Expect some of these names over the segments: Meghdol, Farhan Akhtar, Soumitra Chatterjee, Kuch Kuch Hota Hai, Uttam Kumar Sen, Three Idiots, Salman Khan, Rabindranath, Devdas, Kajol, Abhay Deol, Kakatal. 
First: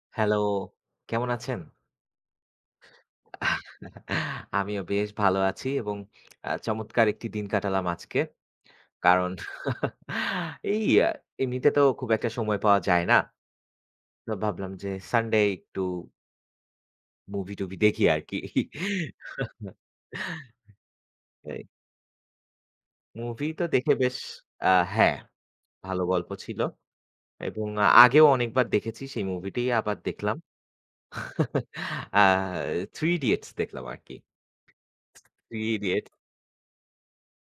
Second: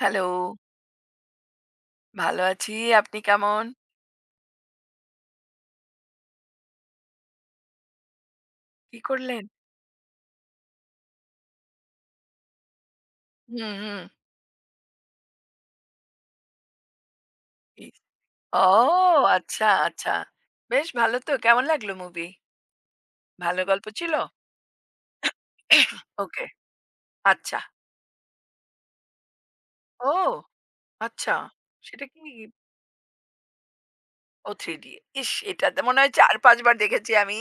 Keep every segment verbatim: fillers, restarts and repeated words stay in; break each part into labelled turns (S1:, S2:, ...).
S1: Hello!
S2: Hello, কেমন আছেন?
S1: ভালো আছি। আপনি কেমন?
S2: আমিও বেশ ভালো আছি এবং আ চমৎকার একটি দিন কাটালাম আজকে।
S1: কি
S2: কারণ
S1: করলেন?
S2: এই আ এমনিতে তো খুব একটা সময় পাওয়া যায় না।
S1: হুম, হুম।
S2: তো ভাবলাম যে সানডে একটু মুভি-টুভি
S1: ইস!
S2: দেখি আরকি।
S1: ও! আচ্ছা, আচ্ছা। বেশ ভালো তো। কেমন
S2: এই
S1: লাগলো মুভি?
S2: মুভি
S1: ভালো
S2: তো
S1: গল্প
S2: দেখে
S1: ছিল?
S2: বেশ আ হ্যাঁ, ভালো গল্প
S1: ওকে।
S2: ছিল
S1: আচ্ছা।
S2: এবং আগেও অনেকবার দেখেছি সেই মুভিটিই আবার
S1: ও!
S2: দেখলাম।
S1: আচ্ছা। সেটা
S2: আ
S1: কি?
S2: 'Three Idiots' দেখলাম আরকি।
S1: ও থ্রি ডি। ইস! এটা
S2: 'Three
S1: তো মনে
S2: Idiots'
S1: হয় চার পাঁচ বার দেখেছি আমি।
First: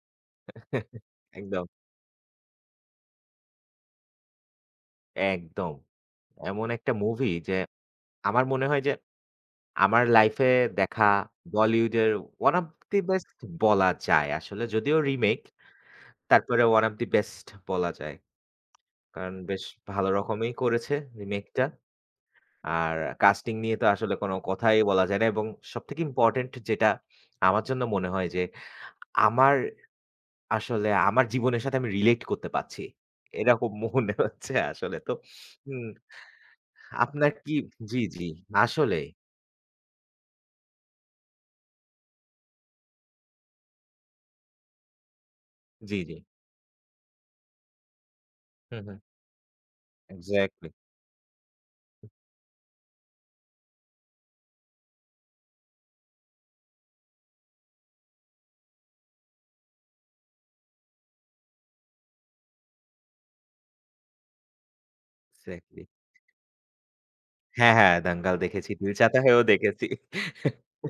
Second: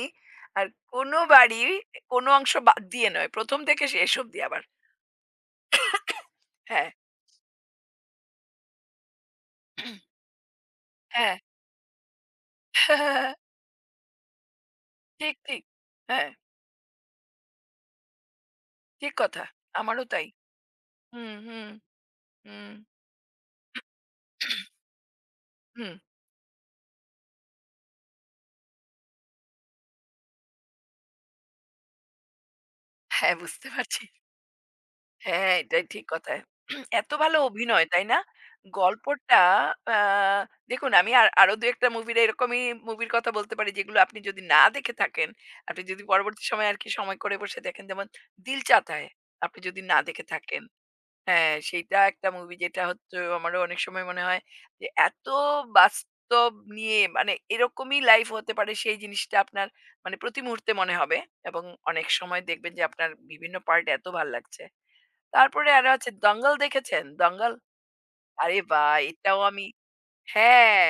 S1: আর কোনোবারই
S2: একদম,
S1: কোনো অংশ বাদ দিয়ে নয়। প্রথম থেকে শেষ অবধি আবার।
S2: একদম। এমন
S1: হ্যাঁ।
S2: একটা মুভি যে আমার মনে হয় যে আমার লাইফে দেখা
S1: হ্যাঁ।
S2: বলিউডের ওয়ান অফ দি বেস্ট বলা যায় আসলে। যদিও
S1: ঠিক,
S2: রিমেক,
S1: ঠিক। হ্যাঁ,
S2: তারপরে ওয়ান অফ দি বেস্ট বলা যায়।
S1: ঠিক
S2: কারণ
S1: কথা।
S2: বেশ
S1: আমারও
S2: ভালো
S1: তাই।
S2: রকমই করেছে
S1: হুম,
S2: রিমেকটা।
S1: হুম, হুম,
S2: আর কাস্টিং নিয়ে তো আসলে কোনো কথাই বলা যায় না এবং
S1: হুম।
S2: সবথেকে ইম্পোর্টেন্ট যেটা আমার জন্য মনে হয় যে আমার, আসলে আমার জীবনের সাথে আমি রিলেট করতে পারছি।
S1: হ্যাঁ, বুঝতে
S2: এরকম
S1: পারছি।
S2: মনে হচ্ছে আসলে তো।
S1: হ্যাঁ, এটাই
S2: হুম,
S1: ঠিক কথা। এত
S2: আপনার
S1: ভালো
S2: কি
S1: অভিনয়,
S2: জি,
S1: তাই না?
S2: জি আসলেই।
S1: গল্পটা আ দেখুন, আমি আর আরো দুই এক টা মুভির এরকমই মুভির কথা বলতে পারি, যেগুলো আপনি যদি না দেখে থাকেন, আপনি
S2: জি,
S1: যদি
S2: জি।
S1: পরবর্তী সময়ে আরকি সময় করে বসে দেখেন। যেমন 'দিল
S2: হুম,
S1: চাতা
S2: হুম।
S1: হ্যায়' আপনি যদি না দেখে থাকেন।
S2: এক্সাক্টলি,
S1: হ্যাঁ, সেইটা একটা মুভি, যেটা হচ্ছে আমারও অনেক সময় মনে হয় যে এত বাস্তব নিয়ে, মানে এরকমই লাইফ হতে পারে সেই জিনিসটা আপনার মানে প্রতি মুহূর্তে মনে হবে। এবং অনেক সময় দেখবেন যে আপনার বিভিন্ন পার্ট এত ভাল লাগছে। তারপরে
S2: এক্সাক্টলি।
S1: আরো আছে দঙ্গল, দেখেছেন? দঙ্গল?
S2: হ্যাঁ, হ্যাঁ, দাঙ্গাল
S1: আরে
S2: দেখেছি। দিল
S1: বাহ!
S2: চাহতা
S1: এটাও
S2: হ্যায়ও
S1: আমি
S2: দেখেছি।
S1: হ্যাঁ,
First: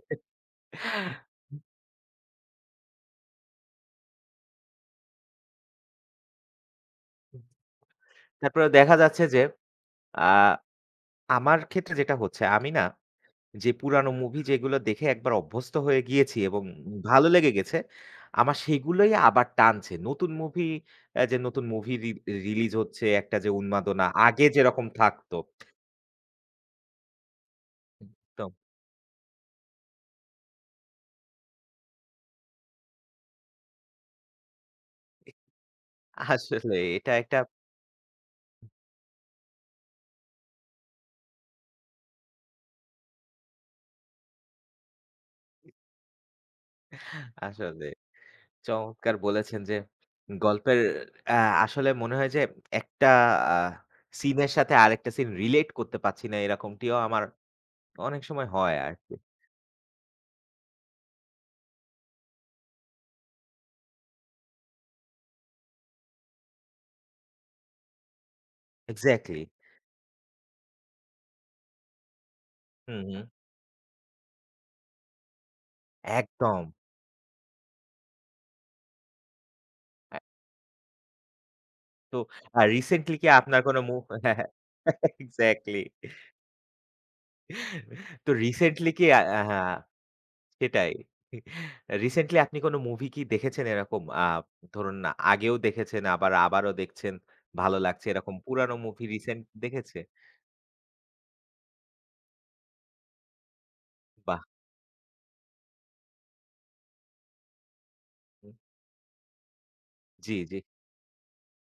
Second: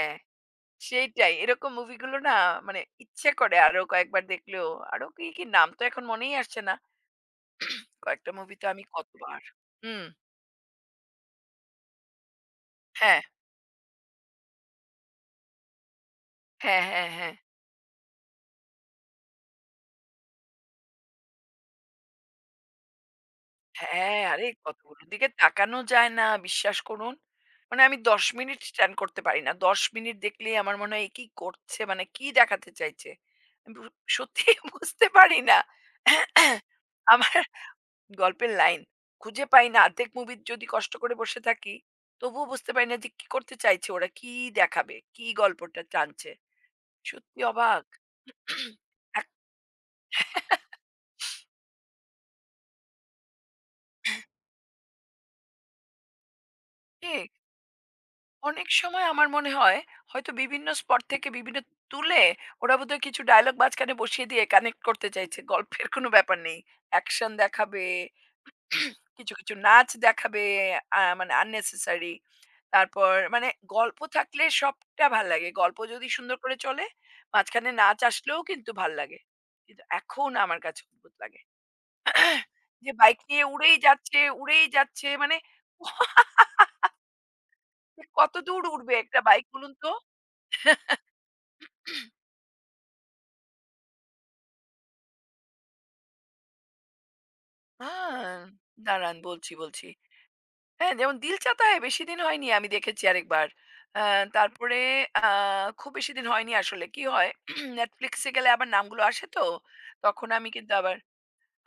S1: সেইটাই। এরকম মুভিগুলো না, মানে ইচ্ছে করে আরো কয়েকবার দেখলেও আরো কি, কি নাম তো এখন মনেই আসছে না। কয়েকটা মুভি
S2: তারপরে
S1: তো আমি
S2: দেখা যাচ্ছে যে
S1: কতবার। হুম।
S2: আ আমার ক্ষেত্রে যেটা হচ্ছে আমি না,
S1: হ্যাঁ,
S2: যে পুরানো মুভি যেগুলো দেখে একবার অভ্যস্ত হয়ে গিয়েছি এবং
S1: হ্যাঁ, হ্যাঁ,
S2: ভালো
S1: হ্যাঁ।
S2: লেগে গেছে, আমার সেগুলোই আবার টানছে। নতুন মুভি অ্যা যে নতুন মুভি রি রিলিজ হচ্ছে, একটা যে উন্মাদনা
S1: হ্যাঁ,
S2: আগে
S1: আরে
S2: যেরকম
S1: কতগুলোর দিকে
S2: থাকতো।
S1: তাকানো যায় না বিশ্বাস করুন। মানে আমি দশ
S2: একদম
S1: মিনিট স্ট্যান্ড করতে পারি না। দশ মিনিট দেখলেই আমার মনে হয়, এ কি করছে? মানে কি দেখাতে চাইছে? আমি বু সত্যিই বুঝতে পারি না।
S2: আসলে এটা
S1: আমার
S2: একটা
S1: গল্পের লাইন খুঁজে পাই না। অর্ধেক মুভি যদি কষ্ট করে বসে থাকি, তবুও বুঝতে পারি না যে কি করতে চাইছে ওরা? কি দেখাবে? কি গল্পটা টানছে? সত্যি
S2: আসলে
S1: অবাক।
S2: চমৎকার বলেছেন যে গল্পের আ আসলে মনে হয় যে একটা আ সিনের সাথে আরেকটা সিন রিলেট করতে পারছি না এরকমটিও আমার
S1: এক
S2: অনেক সময়
S1: অনেক
S2: হয়
S1: সময়
S2: আরকি।
S1: আমার মনে হয় হয়তো বিভিন্ন স্পট থেকে বিভিন্ন তুলে ওরা বোধহয় কিছু ডায়লগ মাঝখানে বসিয়ে দিয়ে কানেক্ট করতে চাইছে, গল্পের কোনো ব্যাপার নেই। অ্যাকশন দেখাবে, কিছু
S2: এক্সাক্টলি।
S1: কিছু নাচ দেখাবে, আহ, মানে আননেসেসারি।
S2: হুম,
S1: তারপর
S2: হুম।
S1: মানে গল্প থাকলে সবটা ভাল লাগে, গল্প যদি সুন্দর করে
S2: একদম।
S1: চলে মাঝখানে নাচ আসলেও কিন্তু ভাল লাগে। কিন্তু
S2: আ
S1: এখন আমার কাছে অদ্ভুত লাগে
S2: তো আ
S1: যে
S2: রিসেন্টলি
S1: বাইক
S2: কি
S1: নিয়ে
S2: আপনার
S1: উড়েই
S2: কোনো মু
S1: যাচ্ছে
S2: হ্যাঁ, হ্যাঁ।
S1: উড়েই যাচ্ছে, মানে
S2: এক্সাক্টলি। তো
S1: কত দূর
S2: রিসেন্টলি
S1: উড়বে
S2: কি আ
S1: একটা
S2: আ-
S1: বাইক বলুন
S2: হ্যাঁ,
S1: তো।
S2: সেটাই। রিসেন্টলি আপনি কোনো মুভি কি দেখেছেন এরকম আ ধরুন না, আগেও দেখেছেন আবার আবারও দেখছেন, ভালো লাগছে এরকম
S1: আ
S2: পুরানো মুভি
S1: দাঁড়ান,
S2: রিসেন্ট
S1: বলছি, বলছি।
S2: দেখেছে?
S1: হ্যাঁ, যেমন 'দিল চাতা হ্যায়' বেশি দিন হয়নি আমি দেখেছি আরেকবার। আ
S2: বাহ!
S1: তারপরে আ খুব বেশি দিন হয়নি আসলে। কি হয় Netflix এ গেলে আবার নামগুলো আসে তো। তখন
S2: জি,
S1: আমি
S2: জি।
S1: কিন্তু আবার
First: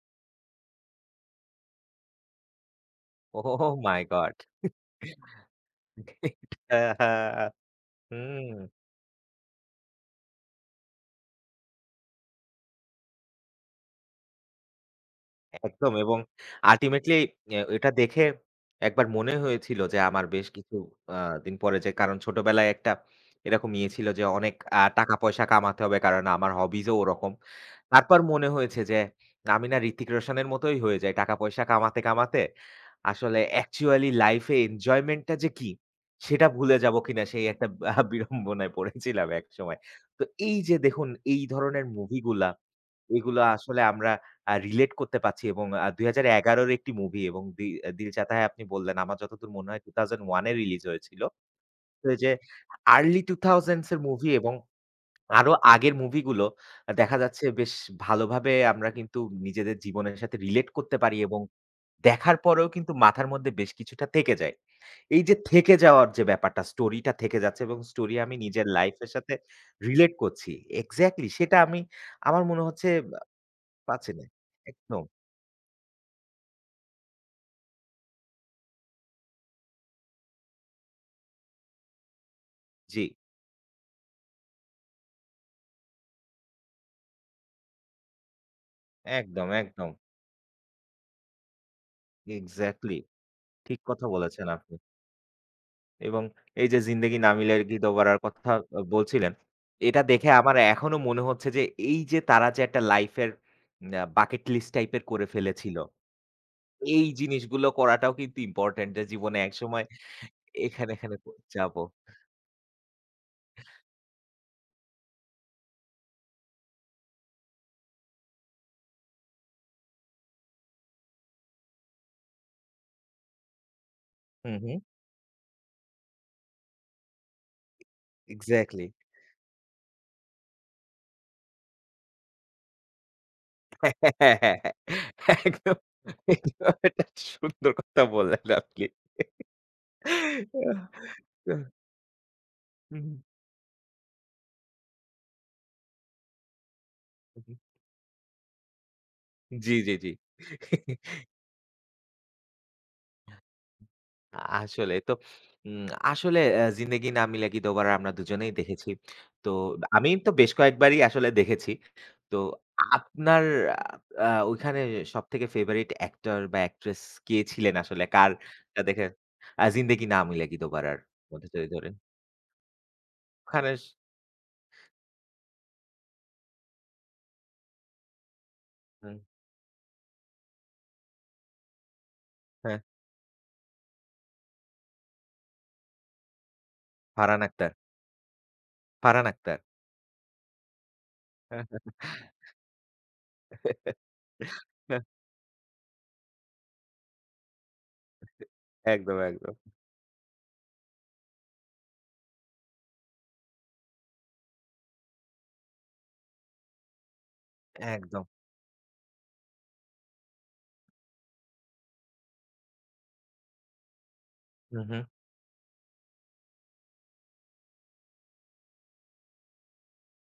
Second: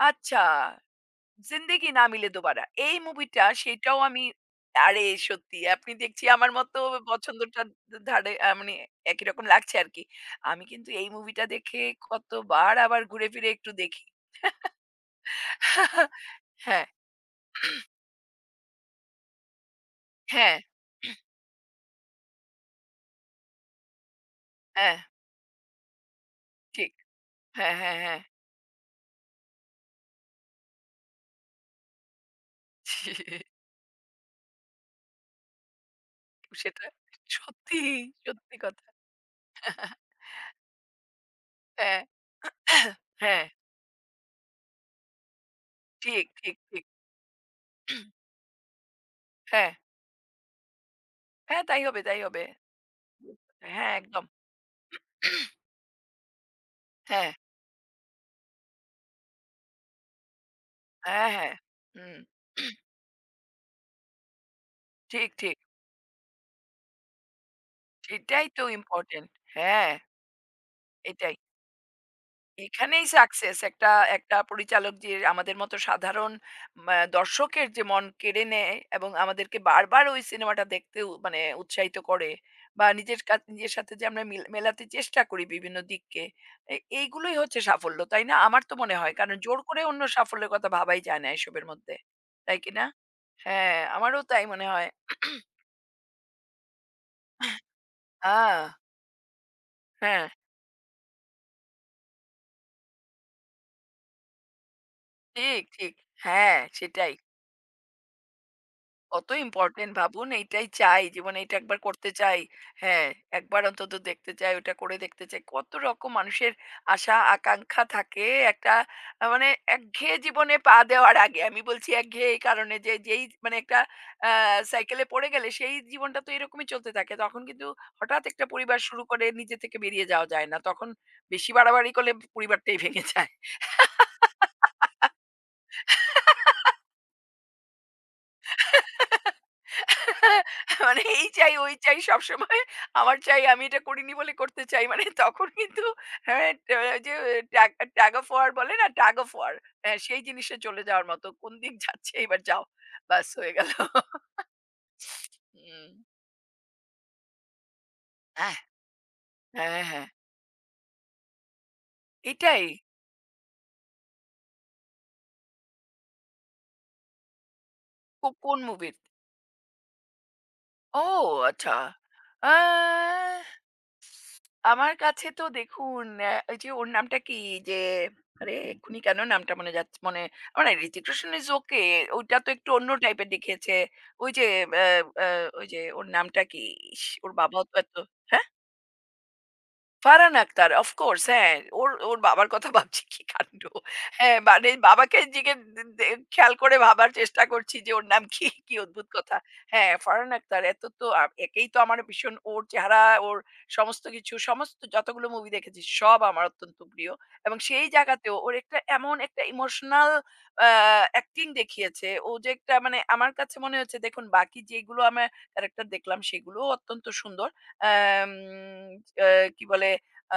S1: আচ্ছা 'জিন্দেগি না মিলে দোবারা' এই মুভিটা
S2: ওহ
S1: সেটাও
S2: মাই
S1: আমি
S2: গড!
S1: আরে সত্যি আপনি দেখছি আমার মতো
S2: এটা
S1: পছন্দটার ধারে আ
S2: হুম।
S1: মানে একই রকম লাগছে আরকি। আমি কিন্তু এই মুভিটা দেখে কতবার আবার ঘুরে ফিরে একটু দেখি।
S2: একদম এবং
S1: হ্যাঁ,
S2: আল্টিমেটলি অ্যা এটা দেখে একবার মনে হয়েছিল যে আমার বেশ
S1: হ্যাঁ।
S2: কিছু আ দিন পরে, যে কারণ ছোটবেলায় একটা এরকম ইয়ে ছিল যে অনেক আ
S1: হ্যাঁ,
S2: টাকা-পয়সা কামাতে হবে, কারণ আমার হবিজ
S1: ঠিক।
S2: ও ওরকম।
S1: হ্যাঁ, হ্যাঁ,
S2: তারপর
S1: হ্যাঁ।
S2: মনে হয়েছে যে আমি না ঋত্বিক রোশনের মতোই হয়ে যাই। টাকা-পয়সা কামাতে, কামাতে আসলে অ্যাকচুয়ালি লাইফ এ এনজয়মেন্ট টা যে কি সেটা ভুলে
S1: সেটা
S2: যাব কিনা, সেই একটা
S1: সত্যি,
S2: আ
S1: সত্যি
S2: বিড়ম্বনায়
S1: কথা।
S2: পড়েছিলাম একসময়। তো এই যে দেখুন, এই ধরনের
S1: হ্যাঁ,
S2: মুভি গুলা এগুলা
S1: হ্যাঁ,
S2: আসলে আমরা আ রিলেট করতে পারছি এবং আ
S1: ঠিক, ঠিক,
S2: দুই হাজার এগারো র
S1: ঠিক।
S2: একটি মুভি এবং দি 'দিল চাহতা হ্যায়' আপনি বললেন। আমার যতদূর মনে
S1: হ্যাঁ,
S2: হয় দুই হাজার এক এ রিলিজ হয়েছিল।
S1: হ্যাঁ, তাই হবে,
S2: তো এই
S1: তাই
S2: যে
S1: হবে।
S2: আর্লি দুই হাজার
S1: হ্যাঁ,
S2: এর
S1: একদম।
S2: মুভি এবং আরো আগের মুভিগুলো দেখা
S1: হ্যাঁ,
S2: যাচ্ছে বেশ ভালোভাবে আমরা কিন্তু নিজেদের জীবনের সাথে রিলেট করতে পারি
S1: হ্যাঁ,
S2: এবং
S1: হ্যাঁ। হুম।
S2: দেখার পরেও কিন্তু মাথার মধ্যে বেশ কিছুটা থেকে যায়। এই
S1: ঠিক,
S2: যে
S1: ঠিক।
S2: থেকে যাওয়ার যে ব্যাপারটা, স্টোরিটা থেকে যাচ্ছে এবং স্টোরি আমি
S1: সেটাই তো
S2: নিজের লাইফ এর
S1: ইম্পোর্টেন্ট।
S2: সাথে
S1: হ্যাঁ,
S2: রিলেট করছি। এক্সাক্টলি
S1: এটাই।
S2: সেটা আমি আমার মনে হচ্ছে
S1: এখানেই
S2: আ
S1: সাকসেস একটা
S2: পাচ্ছি না।
S1: একটা পরিচালক
S2: একদম।
S1: যে আমাদের মতো সাধারণ উম, আহ, দর্শকের যে মন কেড়ে নেয় এবং আমাদেরকে বারবার ওই সিনেমাটা দেখতে উ- মানে উৎসাহিত করে। বা
S2: জি।
S1: নিজের কা- নিজের সাথে যে আমরা মিল- মেলাতে চেষ্টা করি বিভিন্ন দিককে। এ- এইগুলোই হচ্ছে সাফল্য, তাই না? আমার তো মনে হয়, কারণ
S2: একদম,
S1: জোর করে
S2: একদম।
S1: অন্য সাফল্যের কথা ভাবাই যায় না এসবের মধ্যে। তাই কি না?
S2: এক্সাক্টলি।
S1: হ্যাঁ,
S2: ঠিক কথা
S1: আমারও তাই
S2: বলেছেন
S1: মনে
S2: আপনি।
S1: হয়।
S2: এবং এই যে 'জিন্দেগি না মিলে গি দোবারা'র কথা
S1: আহ,
S2: আ বলছিলেন, এটা
S1: হ্যাঁ,
S2: দেখে আমার এখনো মনে হচ্ছে যে এই যে তারা যে একটা লাইফের আ বাকেট লিস্ট টাইপের করে
S1: ঠিক,
S2: ফেলেছিল,
S1: ঠিক। হ্যাঁ,
S2: এই
S1: সেটাই।
S2: জিনিসগুলো করাটাও কিন্তু ইম্পোর্টেন্ট যে
S1: কত
S2: জীবনে একসময়
S1: ইম্পোর্টেন্ট ভাবুন, এইটাই
S2: এখানে,
S1: চাই
S2: এখানে ক
S1: জীবনে, এটা একবার
S2: যাবো।
S1: করতে চাই। হ্যাঁ, একবার অন্তত দেখতে চাই, ওটা করে দেখতে চাই। কত রকম মানুষের আশা আকাঙ্ক্ষা থাকে একটা আহ, মানে একঘেয়ে জীবনে পা দেওয়ার আগে। আমি বলছি একঘেয়ে এই কারণে যে যেই মানে একটা
S2: হুম, হুম।
S1: সাইকেলে পড়ে গেলে সেই জীবনটা তো এরকমই চলতে থাকে তখন। কিন্তু হঠাৎ একটা পরিবার
S2: এক্সাক্টলি।
S1: শুরু করে নিজে থেকে বেরিয়ে যাওয়া যায় না তখন। বেশি বাড়াবাড়ি করলে পরিবারটাই ভেঙে যায়।
S2: হ্যাঁ, হ্যাঁ, হ্যাঁ। একদম, একদম একটা সুন্দর কথা বললেন আপনি। আহ!
S1: মানে এই চাই,
S2: আহ!
S1: ওই চাই সবসময়।
S2: হুম।
S1: আমার চাই, আমি এটা করিনি বলে করতে চাই। মানে তখন কিন্তু হ্যাঁ, টা যে ট্যাগ tag of war বলে না? tag of war।
S2: জি, জি,
S1: হ্যাঁ,
S2: জি।
S1: সেই জিনিসে চলে যাওয়ার মতো। কোন দিক যাচ্ছে এবার যাও। ব্যাস হয়ে গেল।
S2: আ আসলে তো উম
S1: হুম।
S2: আসলে আ "জিন্দেগি না মিলেগি দোবারা" আমরা দুজনেই
S1: হ্যাঁ,
S2: দেখেছি। তো
S1: হ্যাঁ, হ্যাঁ।
S2: আমি তো বেশ কয়েকবারই আসলে দেখেছি। তো
S1: এটাই।
S2: আপনার আ ওইখানে সবথেকে ফেভারিট অ্যাক্টর বা অ্যাক্ট্রেস কে ছিলেন আসলে?
S1: কো কোন
S2: কারটা
S1: মুভির?
S2: দেখে আ "জিন্দেগি না মিলেগি দোবারা"র
S1: ও
S2: মধ্যে যদি
S1: আচ্ছা।
S2: ধরেন।
S1: আ
S2: ওখানে স
S1: আমার কাছে তো দেখুন অ্যা ওই যে ওর নামটা কি যে আরে এক্ষুনি
S2: হুম,
S1: কেন নামটা মনে যাচ্ছে মনে, মানে হৃতিক রোশন ইজ ওকে, ওইটা তো একটু
S2: হ্যাঁ,
S1: অন্য টাইপের দেখিয়েছে। ওই যে অ্যা অ্যা ওই যে ওর নামটা কি? ইস! ওর
S2: ফারহান
S1: বাবাও
S2: আক্তার,
S1: তো এত হ্যাঁ?
S2: ফারহান আক্তার।
S1: ফারহান আক্তার, অফ কোর্স, হ্যাঁ। ওর, ওর বাবার কথা ভাবছি, কি কাণ্ড। হ্যাঁ, মানে বাবাকে জিগে দে দে খেয়াল করে ভাবার চেষ্টা করছি যে ওর নাম কি? কি অদ্ভুত
S2: একদম,
S1: কথা।
S2: একদম।
S1: হ্যাঁ, ফারহান আক্তার এত তো আ একেই তো আমার ভীষণ ওর চেহারা, ওর সমস্ত কিছু, সমস্ত যতগুলো মুভি দেখেছি সব আমার অত্যন্ত প্রিয়। এবং সেই
S2: একদম।
S1: জায়গাতেও ওর একটা এমন একটা ইমোশনাল আ অ্যাক্টিং দেখিয়েছে। ও যে একটা মানে আমার কাছে মনে হয়েছে দেখুন বাকি
S2: হু, হু।
S1: যেগুলো আমার ক্যারেক্টার দেখলাম, সেগুলোও অত্যন্ত সুন্দর। আম আ কি বলে? আ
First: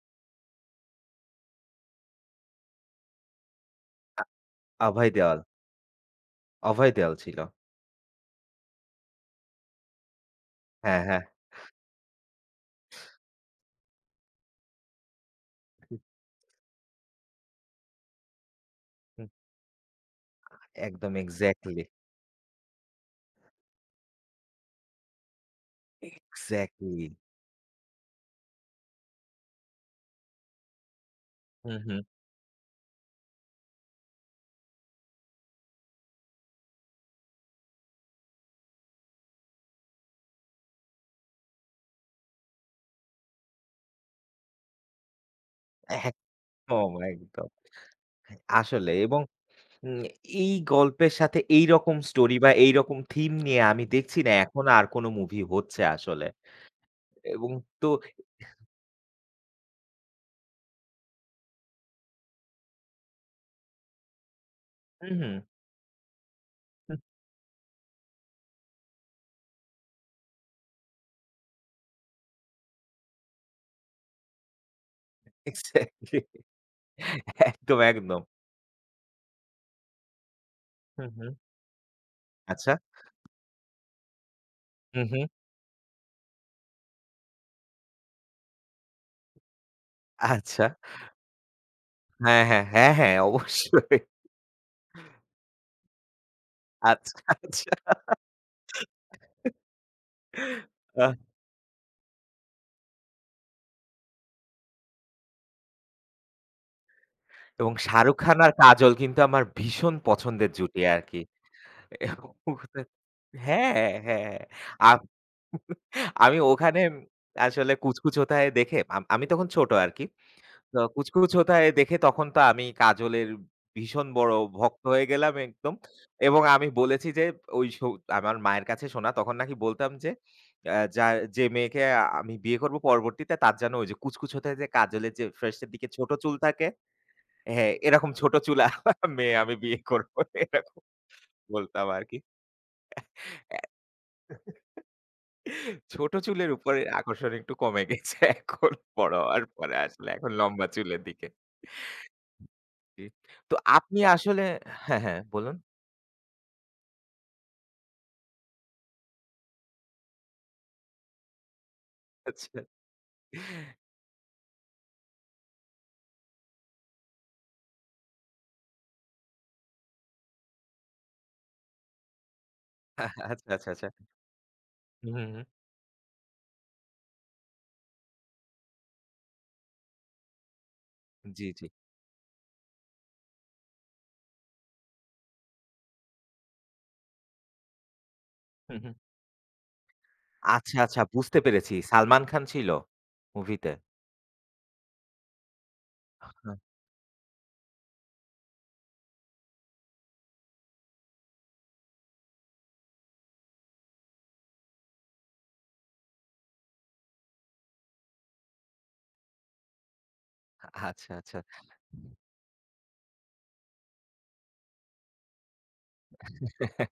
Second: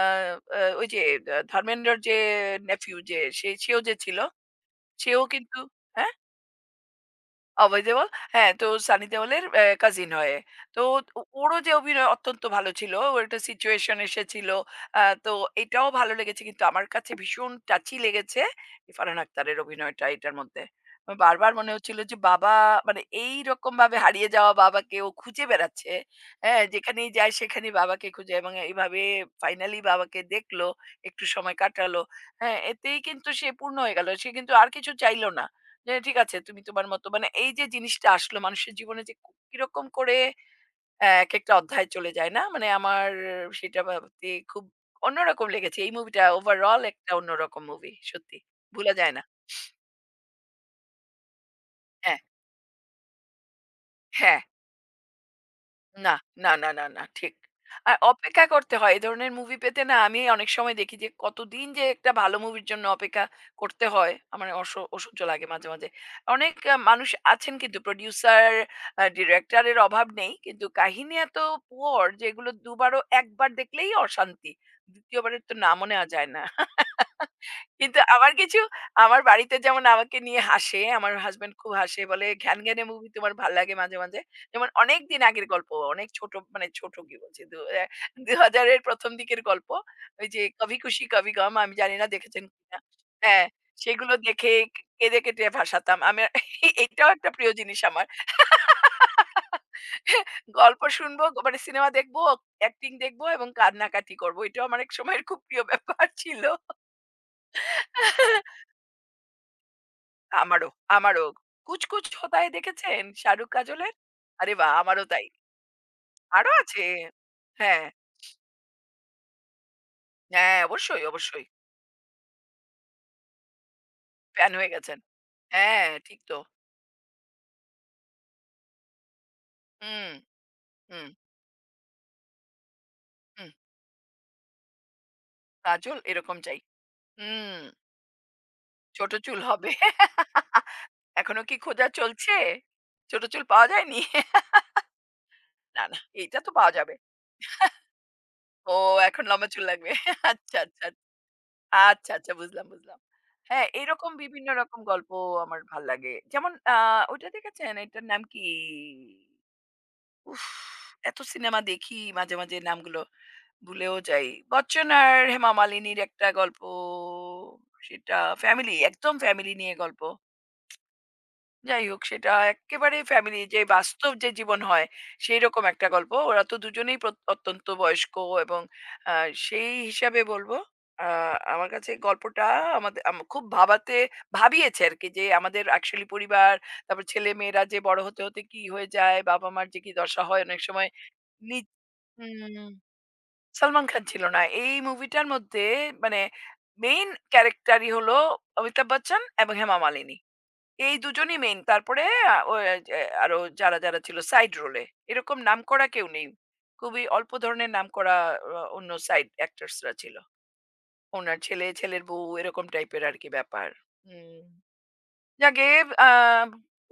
S1: আ ওই যে আ ধর্মেন্দ্রর যে nephew যে সে সেও যে ছিল,
S2: অভয়
S1: সেও
S2: দেওয়াল।
S1: কিন্তু হ্যাঁ?
S2: অভয় দেওয়াল ছিল।
S1: অভয় দেওয়াল। হ্যাঁ, তো সানি দেওয়ালের অ্যা কাজিন হয়। তো
S2: হ্যাঁ, হ্যাঁ।
S1: ও ওরও যে অভিনয় অত্যন্ত ভালো ছিল। ওর একটা সিচুয়েশন এসেছিল। আ তো এটাও ভালো লেগেছে। কিন্তু আমার কাছে ভীষণ টাচি লেগেছে ফারহান
S2: হুম,
S1: আক্তারের অভিনয়টা এটার মধ্যে।
S2: একদম
S1: আমার বারবার মনে
S2: এক্সাক্টলি,
S1: হচ্ছিল যে বাবা মানে এইরকমভাবে হারিয়ে যাওয়া বাবাকে ও খুঁজে বেড়াচ্ছে। হ্যাঁ,
S2: এক্সাক্টলি।
S1: যেখানেই যায় সেখানেই বাবাকে খুঁজে এবং এইভাবে ফাইনালি বাবাকে দেখল, একটু সময়
S2: হুম, হুম।
S1: কাটালো। হ্যাঁ, এতেই কিন্তু সে পূর্ণ হয়ে গেল। সে কিন্তু আর কিছু চাইল না। যে ঠিক আছে তুমি তোমার মতো, মানে এই যে জিনিসটা আসলো মানুষের জীবনে যে কু- কিরকম করে আহ, এক একটা অধ্যায় চলে যায় না মানে আমার সেটা ভাবতে খুব অন্যরকম লেগেছে এই মুভিটা। ওভারঅল
S2: একদম,
S1: একটা
S2: একদম।
S1: অন্যরকম মুভি সত্যি,
S2: আসলে
S1: ভুলা যায়
S2: এবং
S1: না।
S2: উম এই গল্পের সাথে এইরকম
S1: হ্যাঁ,
S2: স্টোরি বা এইরকম থিম নিয়ে আমি দেখছি না
S1: হ্যাঁ,
S2: এখন আর কোন মুভি হচ্ছে
S1: না,
S2: আসলে।
S1: না, না, না, না, ঠিক।
S2: এবং তো
S1: আর অপেক্ষা করতে হয়। এ ধরনের মুভি পেতে না আমি অনেক সময় দেখি যে কতদিন যে একটা ভালো মুভির জন্য অপেক্ষা করতে হয়। আমার অস
S2: হুম,
S1: অসহ্য
S2: হুম,
S1: লাগে মাঝে, মাঝে। অনেক আ
S2: হুম,
S1: মানুষ আছেন, কিন্তু প্রোডিউসার, আ ডিরেক্টর এর অভাব নেই। কিন্তু কাহিনী এত পুয়ার যে এগুলো দুবারও একবার দেখলেই অশান্তি। দ্বিতীয় বারের তো নামও নেওয়া
S2: এক্সাক্টলি
S1: যায় না।
S2: একদম,
S1: কিন্তু
S2: একদম।
S1: আমার কিছু আমার বাড়িতে যেমন আমাকে নিয়ে হাসে।
S2: হুম,
S1: আমার
S2: হুম।
S1: হাসব্যান্ড খুব হাসে বলে,
S2: আচ্ছা,
S1: "ঘ্যানঘ্যানে মুভি তোমার ভাল লাগে মাঝে, মাঝে?" যেমন অনেক
S2: হুম,
S1: দিন
S2: হুম।
S1: আগের গল্প, অনেক ছোট, মানে ছোট কি বলছি? দু অ্যা দুই হাজার এর 'প্রথম দিকের গল্প। ওই যে
S2: আচ্ছা।
S1: 'কভি খুশি কভি গম' আমি জানি না
S2: হ্যাঁ,
S1: দেখেছেন
S2: হ্যাঁ,
S1: কিনা?
S2: হ্যাঁ, হ্যাঁ,
S1: হ্যাঁ,
S2: অবশ্যই।
S1: সেগুলো দেখে কে কেঁদে কেটে ভাসাতাম। আমার এটাও
S2: আচ্ছা,
S1: একটা প্রিয়
S2: আচ্ছা।
S1: জিনিস আমার। গল্প
S2: আ
S1: শুনবো, গ মানে সিনেমা দেখবো, অ্যাক্টিং দেখবো এবং কান্নাকাটি করবো। এটাও আমার এক সময়ের খুব প্রিয় ব্যাপার ছিল।
S2: এবং শাহরুখ খান আর কাজল কিন্তু আমার ভীষণ পছন্দের
S1: আমারও,
S2: জুটি আরকি।
S1: আমারও। 'কুছ কুছ হোতা है' দেখেছেন? শাহরুখ
S2: হ্যাঁ,
S1: কাজলের?
S2: হ্যাঁ। হ্যাঁ।
S1: আরে বাহ!
S2: আম
S1: আমারও তাই।
S2: আমি
S1: আরো
S2: ওখানে
S1: আছে।
S2: আসলে
S1: হ্যাঁ।
S2: "কুছ কুছ হোতা হ্যায়" দেখে আম আমি তখন ছোট আরকি।
S1: হ্যাঁ,
S2: তো
S1: অবশ্যই,
S2: "কুছ কুছ
S1: অবশ্যই।
S2: হোতা হ্যায়" দেখে তখন তো আমি কাজলের ভীষণ বড়
S1: ফ্যান হয়ে
S2: ভক্ত
S1: গেছেন।
S2: হয়ে গেলাম একদম।
S1: হ্যাঁ, ঠিক তো।
S2: এবং আমি বলেছি যে ওই শো আমার মায়ের কাছে শোনা তখন নাকি বলতাম যে
S1: হুম,
S2: আ যা
S1: হুম,
S2: যে মেয়েকে আমি বিয়ে করব পরবর্তীতে,
S1: হুম।
S2: তার যেন ওই যে "কুছ কুছ হোতা হ্যায়" যে কাজলের যে ফেরেশতার দিকে
S1: কাজল
S2: ছোট চুল
S1: এরকম চাই।
S2: থাকে,
S1: হুম,
S2: হ্যাঁ, এরকম ছোট চুলা
S1: ছোট
S2: মেয়ে
S1: চুল
S2: আমি
S1: হবে।
S2: বিয়ে করব, এরকম
S1: এখনো কি
S2: বলতাম
S1: খোঁজা
S2: আরকি।
S1: চলছে? ছোট চুল পাওয়া যায়নি? না, না,
S2: ছোট
S1: এইটা
S2: চুলের
S1: তো পাওয়া
S2: উপরে
S1: যাবে।
S2: আকর্ষণ একটু কমে গেছে এখন
S1: ও
S2: বড়
S1: এখন
S2: হওয়ার
S1: লম্বা চুল
S2: পরে,
S1: লাগবে।
S2: আসলে এখন
S1: আচ্ছা,
S2: লম্বা
S1: আচ্ছা,
S2: চুলের দিকে।
S1: আচ্ছা, আচ্ছা বুঝলাম, বুঝলাম।
S2: জি। তো
S1: হ্যাঁ,
S2: আপনি
S1: এরকম
S2: আসলে
S1: বিভিন্ন রকম
S2: হ্যাঁ,
S1: গল্প
S2: হ্যাঁ বলুন।
S1: আমার ভাল লাগে। যেমন আ ওইটা দেখেছেন? এটার নাম কি? উফ! এত সিনেমা দেখি মাঝে, মাঝে
S2: আচ্ছা।
S1: নামগুলো ভুলেও যাই। বচ্চন আর হেমা মালিনীর একটা গল্প, সেটা ফ্যামিলি, একদম ফ্যামিলি নিয়ে গল্প। যাই হোক সেটা এক্কেবারে ফ্যামিলি,
S2: আচ্ছা,
S1: যে
S2: আচ্ছা, আচ্ছা।
S1: বাস্তব যে জীবন হয়,
S2: হুম, হুম, হুম।
S1: সেইরকম একটা গল্প। ওরা তো দুজনেই প্রত অত্যন্ত বয়স্ক এবং আ সেই হিসাবে বলবো আ
S2: জি, জি।
S1: আমার কাছে গল্পটা আমাদে আম খুব ভাবাতে ভাবিয়েছে আরকি, যে আমাদের অ্যাকচুয়ালি পরিবার, তারপর ছেলেমেয়েরা যে বড় হতে, হতে কি
S2: হুম,
S1: হয়ে
S2: হুম।
S1: যায়, বাবা-মার যে কি দশা হয় অনেক
S2: আচ্ছা,
S1: সময়।
S2: আচ্ছা বুঝতে
S1: নি
S2: পেরেছি। সালমান খান ছিল
S1: হুম।
S2: মুভিতে?
S1: সালমান খান ছিল না এই মুভিটার মধ্যে। মানে মেইন ক্যারেক্টারই হলো অমিতাভ বচ্চন এবং হেমা মালিনী। এই দুজনই মেইন। তারপরে আ ও এ যে আরো যারা, যারা ছিল সাইড রোলে, এরকম নামকরা কেউ নেই। খুবই অল্প ধরনের নামকরা অ অন্য সাইড অ্যাক্টরসরা ছিল।
S2: আচ্ছা, আচ্ছা।
S1: ওনার ছেলে, ছেলের বউ এরকম টাইপের আরকি ব্যাপার। হুম। যাক গে আ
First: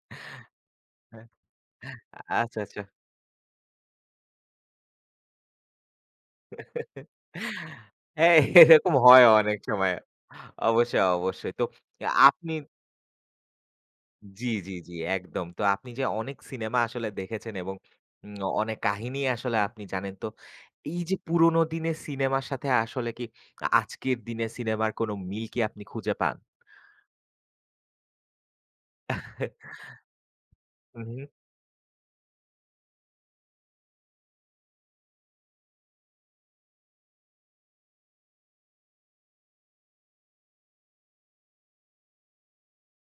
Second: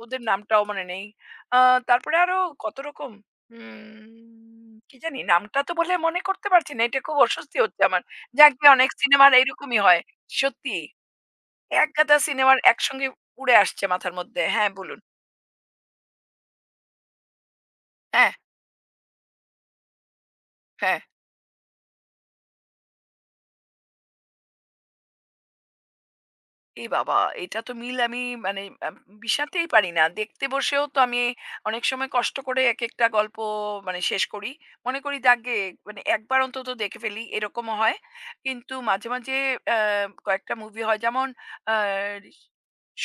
S1: ওদের নামটাও মনে নেই। আ তারপরে আরো
S2: আচ্ছা,
S1: কত
S2: আচ্ছা।
S1: রকম উম কি জানি? নামটা তো বলে মনে করতে পারছি না। এটা খুব অস্বস্তি হচ্ছে আমার।
S2: হ্যাঁ,
S1: যাক গে অনেক
S2: এরকম হয়
S1: সিনেমার
S2: অনেক
S1: এইরকমই
S2: সময়।
S1: হয়। সত্যি
S2: অবশ্যই, অবশ্যই। তো
S1: একগাদা
S2: আপনি
S1: সিনেমার একসঙ্গে উড়ে আসছে মাথার মধ্যে।
S2: জি, জি,
S1: হ্যাঁ,
S2: জি,
S1: বলুন।
S2: একদম। তো আপনি যে অনেক সিনেমা আসলে দেখেছেন এবং
S1: হ্যাঁ,
S2: উম অনেক কাহিনী আসলে আপনি জানেন। তো এই
S1: হ্যাঁ।
S2: যে পুরোনো দিনের সিনেমার সাথে আসলে কি আজকের দিনের সিনেমার কোনো মিল কি আপনি খুঁজে পান?
S1: এই বাবা! এটা তো মিল আমি মানে আম মিশাতেই পারি না। দেখতে বসেও তো
S2: হুম, হুম।
S1: আমি অনেক সময় কষ্ট করে একেকটা গল্প মানে শেষ করি। মনে করি যাকগে মানে একবার অন্তত দেখে ফেলি, এরকমও হয়। কিন্তু মাঝে, মাঝে অ্যা কয়েকটা মুভি হয় যেমন আ ঋষ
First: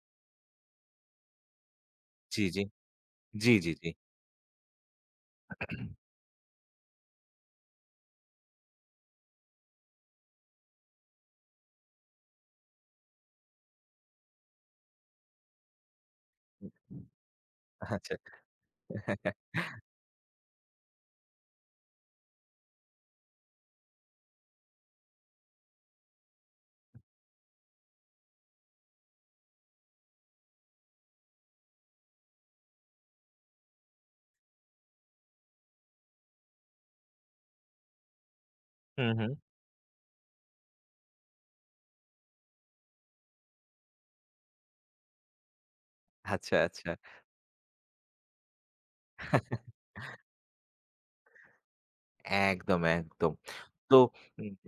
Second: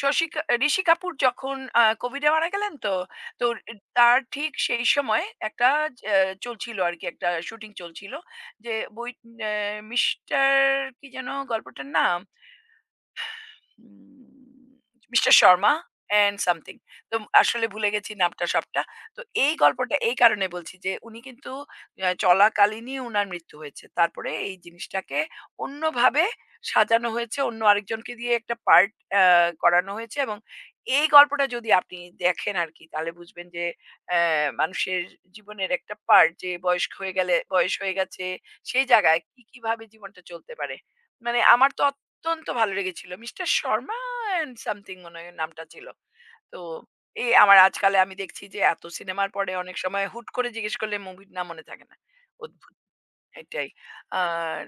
S1: শশী কা ঋষি কাপুর যখন আ কোভিডে
S2: জি,
S1: মারা
S2: জি।
S1: গেলেন তো, তো
S2: জি, জি, জি।
S1: তার ঠিক সেই সময় একটা অ্যা চলছিল আরকি, একটা শুটিং চলছিল। যে বই অ্যা মিস্টার কি যেন গল্পটার নাম? Um mister Sharma and something. তো আসলে ভুলে গেছি
S2: আচ্ছা।
S1: নামটা সবটা। তো এই গল্পটা এই কারণে বলছি যে উনি কিন্তু আ চলাকালীনই উনার মৃত্যু হয়েছে। তারপরে এই জিনিসটাকে অন্যভাবে সাজানো হয়েছে। অন্য আরেকজনকে দিয়ে একটা পার্ট আ করানো হয়েছে এবং এই গল্পটা যদি আপনি দেখেন আরকি তাহলে বুঝবেন যে অ্যা মানুষের জীবনের একটা পার্ট, যে বয়স্ক হয়ে গেলে, বয়স হয়ে গেছে সেই
S2: হুম,
S1: জায়গায়
S2: হুম।
S1: কি, কিভাবে জীবনটা চলতে পারে। মানে আমার তো অত্যন্ত ভালো লেগেছিল। মিস্টার শর্মা অ্যান্ড সামথিং মনে হয় নামটা ছিল।
S2: আচ্ছা,
S1: তো
S2: আচ্ছা।
S1: এই আমার আজকালে আমি দেখছি যে এত সিনেমার পরে অনেক সময় হুট করে জিজ্ঞেস করলে মুভির নাম মনে থাকে না। অদ্ভুত
S2: একদম, একদম।
S1: এটাই।
S2: তো উম
S1: আর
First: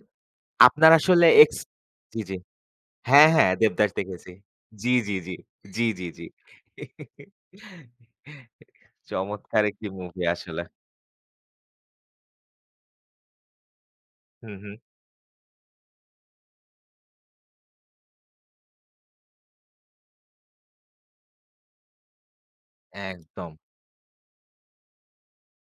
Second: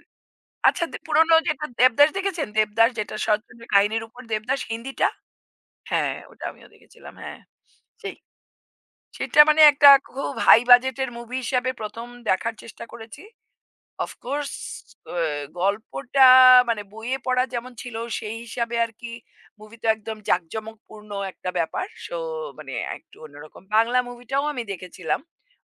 S1: আচ্ছা
S2: আপনার
S1: দে
S2: আসলে
S1: পুরনো
S2: এক্স
S1: যেটা 'দেবদাস'
S2: জি, জি।
S1: দেখেছেন? 'দেবদাস' যেটা
S2: হ্যাঁ, হ্যাঁ,
S1: শরৎচন্দ্রের
S2: 'দেবদাস'
S1: কাহিনীর উপর
S2: দেখেছি।
S1: 'দেবদাস'
S2: জি,
S1: হিন্দিটা?
S2: জি, জি। জি, জি,
S1: হ্যাঁ,
S2: জি।
S1: ওটা আমিও দেখেছিলাম। হ্যাঁ, সেই। সেটা মানে
S2: চমৎকার একটি
S1: একটা
S2: মুভি
S1: খুব হাই
S2: আসলে।
S1: বাজেটের মুভি হিসাবে ১ম দেখার চেষ্টা করেছি। অফ কোর্স
S2: হুম, হুম।
S1: গল্পটা মানে বইয়ে পড়া যেমন ছিল সেই হিসাবে আর কি, মুভি তো একদম জাঁকজমকপূর্ণ একটা ব্যাপার, সো মানে একটু
S2: একদম।
S1: অন্যরকম। বাংলা মুভিটাও আমি দেখেছিলাম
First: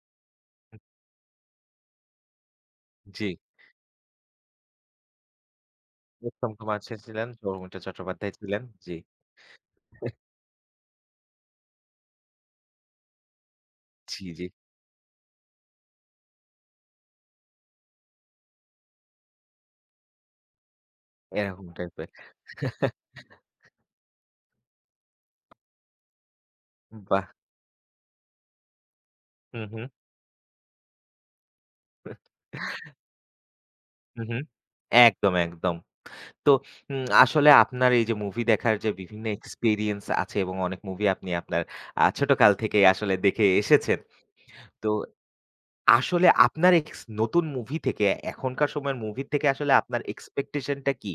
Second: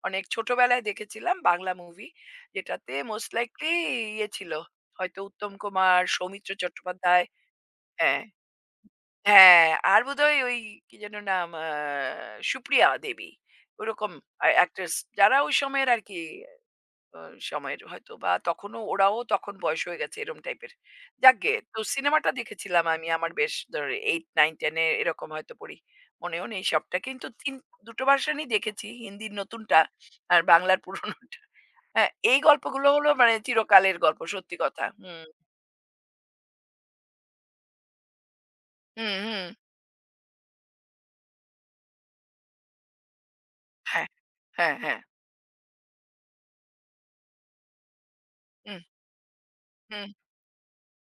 S1: অনেক ছোটবেলায় দেখেছিলাম বাংলা মুভি, যেটাতে
S2: জি।
S1: মোস্ট লাইকলি ইয়ে ছিল হয়তো উত্তম কুমার,
S2: উত্তম
S1: সৌমিত্র
S2: কুমার সেন
S1: চট্টোপাধ্যায়।
S2: ছিলেন, সৌমিত্র
S1: হ্যাঁ,
S2: চট্টোপাধ্যায় ছিলেন। জি।
S1: হ্যাঁ, আর বোধহয় ওই কি যেন নাম, আহ, সুপ্রিয়া দেবী, ওরকম
S2: জি, জি।
S1: অ্যাক্ট্রেস যারা ওই সময়ের আর কি। আ সময়ের হয়তো বা তখনও ওরাও তখন বয়স হয়ে গেছে এরম টাইপের। যাকগে
S2: এরকম
S1: তো
S2: টাইপের।
S1: সিনেমাটা দেখেছিলাম আমি আমার বেশ ধর আট, নয়, দশ এ এরকম হয়তো পড়ি। মনেও নেই সবটা।
S2: বাহ!
S1: কিন্তু তিন দুটো ভার্শনই দেখেছি। হিন্দির
S2: হুম,
S1: নতুনটা
S2: হুম।
S1: আর বাংলার পুরনোটা। হ্যাঁ, এই গল্পগুলো হলো মানে চিরকালের গল্প,
S2: হুম, হুম।
S1: সত্যি কথা। হুম,
S2: একদম, একদম। তো উম আসলে আপনার এই যে মুভি দেখার যে
S1: হুম,
S2: বিভিন্ন
S1: হুম।
S2: এক্সপেরিয়েন্স আছে এবং অনেক মুভি আপনি আপনার আ ছোটকাল থেকেই আসলে দেখে এসেছেন।
S1: হ্যাঁ, হ্যাঁ,
S2: তো
S1: হ্যাঁ।
S2: আসলে আপনার এক্স নতুন মুভি থেকে এখনকার
S1: হুম,
S2: সময়ের মুভি থেকে আসলে আপনার
S1: হুম।
S2: এক্সপেকটেশন টা কি?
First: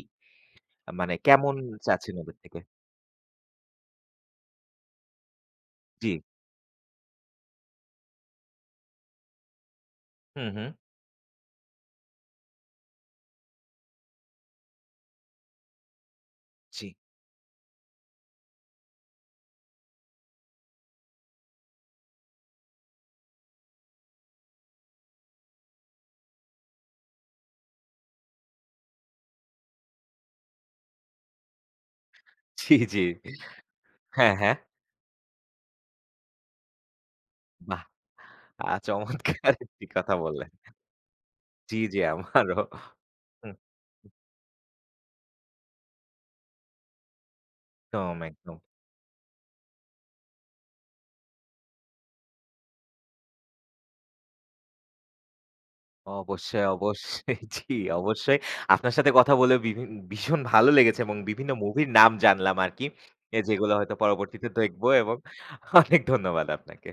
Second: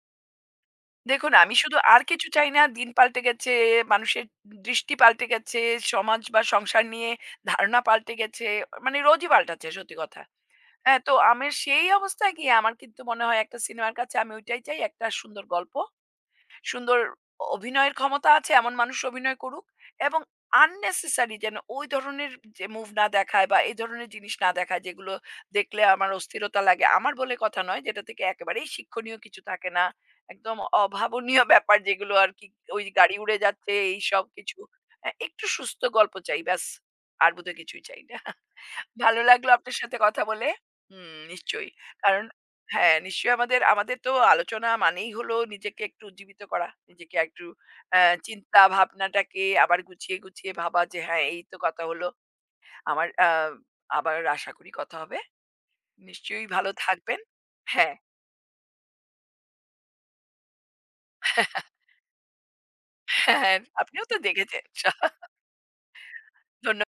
S2: মানে
S1: দেখুন,
S2: কেমন
S1: আমি শুধু আর
S2: চাচ্ছেন
S1: কিছু
S2: ওদের
S1: চাই
S2: থেকে?
S1: না। দিন পাল্টে গেছে, মানুষের দৃষ্টি পাল্টে গেছে,
S2: জি।
S1: সমাজ বা সংসার নিয়ে ধারণা পাল্টে গেছে। মানে রোজই পাল্টাচ্ছে, সত্যি কথা।
S2: হুম, হুম।
S1: হ্যাঁ, তো আমার সেই অবস্থায় গিয়ে আমার কিন্তু মনে হয় একটা সিনেমার কাছে আমি ওইটাই চাই, একটা সুন্দর গল্প।
S2: জি,
S1: সুন্দর অভিনয়ের ক্ষমতা আছে এমন মানুষ অভিনয় করুক এবং আননেসেসারি যেন ওই ধরনের যে মুভ না দেখায় বা এই ধরনের জিনিস না দেখায় যেগুলো দেখলে আমার অস্থিরতা লাগে। আমার বলে কথা নয়, যেটা থেকে একেবারেই শিক্ষণীয় কিছু থাকে না, একদম অভাবনীয় ব্যাপার যেগুলো আর কি,
S2: জি,
S1: ওই
S2: জি।
S1: গাড়ি উড়ে যাচ্ছে এই সব
S2: হ্যাঁ, হ্যাঁ।
S1: কিছু। আহ, একটু সুস্থ গল্প চাই ব্যাস, আর বোধহয়
S2: বাহ!
S1: কিছুই চাই না।
S2: আ
S1: ভালো লাগলো
S2: চমৎকার
S1: আপনার
S2: একটি
S1: সাথে
S2: কথা
S1: কথা বলে।
S2: বললেন।
S1: হুম, নিশ্চয়ই।
S2: জি, জি,
S1: কারণ
S2: আমারও।
S1: হ্যাঁ, নিশ্চয়ই
S2: হুম।
S1: আমাদের আমাদের তো আলোচনা মানেই হলো নিজেকে একটু উজ্জীবিত করা। নিজেকে একটু অ্যা
S2: একদম, একদম।
S1: চিন্তা ভাবনাটাকে আবার গুছিয়ে, গুছিয়ে ভাবা যে হ্যাঁ, এই তো কথা হলো। আমার আ আবার আশা করি কথা হবে। নিশ্চয়ই
S2: অবশ্যই,
S1: ভালো থাকবেন।
S2: অবশ্যই। জি,
S1: হ্যাঁ,
S2: অবশ্যই। আপনার সাথে কথা বলে বিভিন ভীষণ ভালো লেগেছে এবং বিভিন্ন মুভির নাম জানলাম আরকি। এ
S1: হ্যাঁ,
S2: যেগুলো হয়তো
S1: আপনিও তো
S2: পরবর্তীতে
S1: দেখেছেন।
S2: দেখবো এবং অনেক ধন্যবাদ
S1: ধন্য
S2: আপনাকে।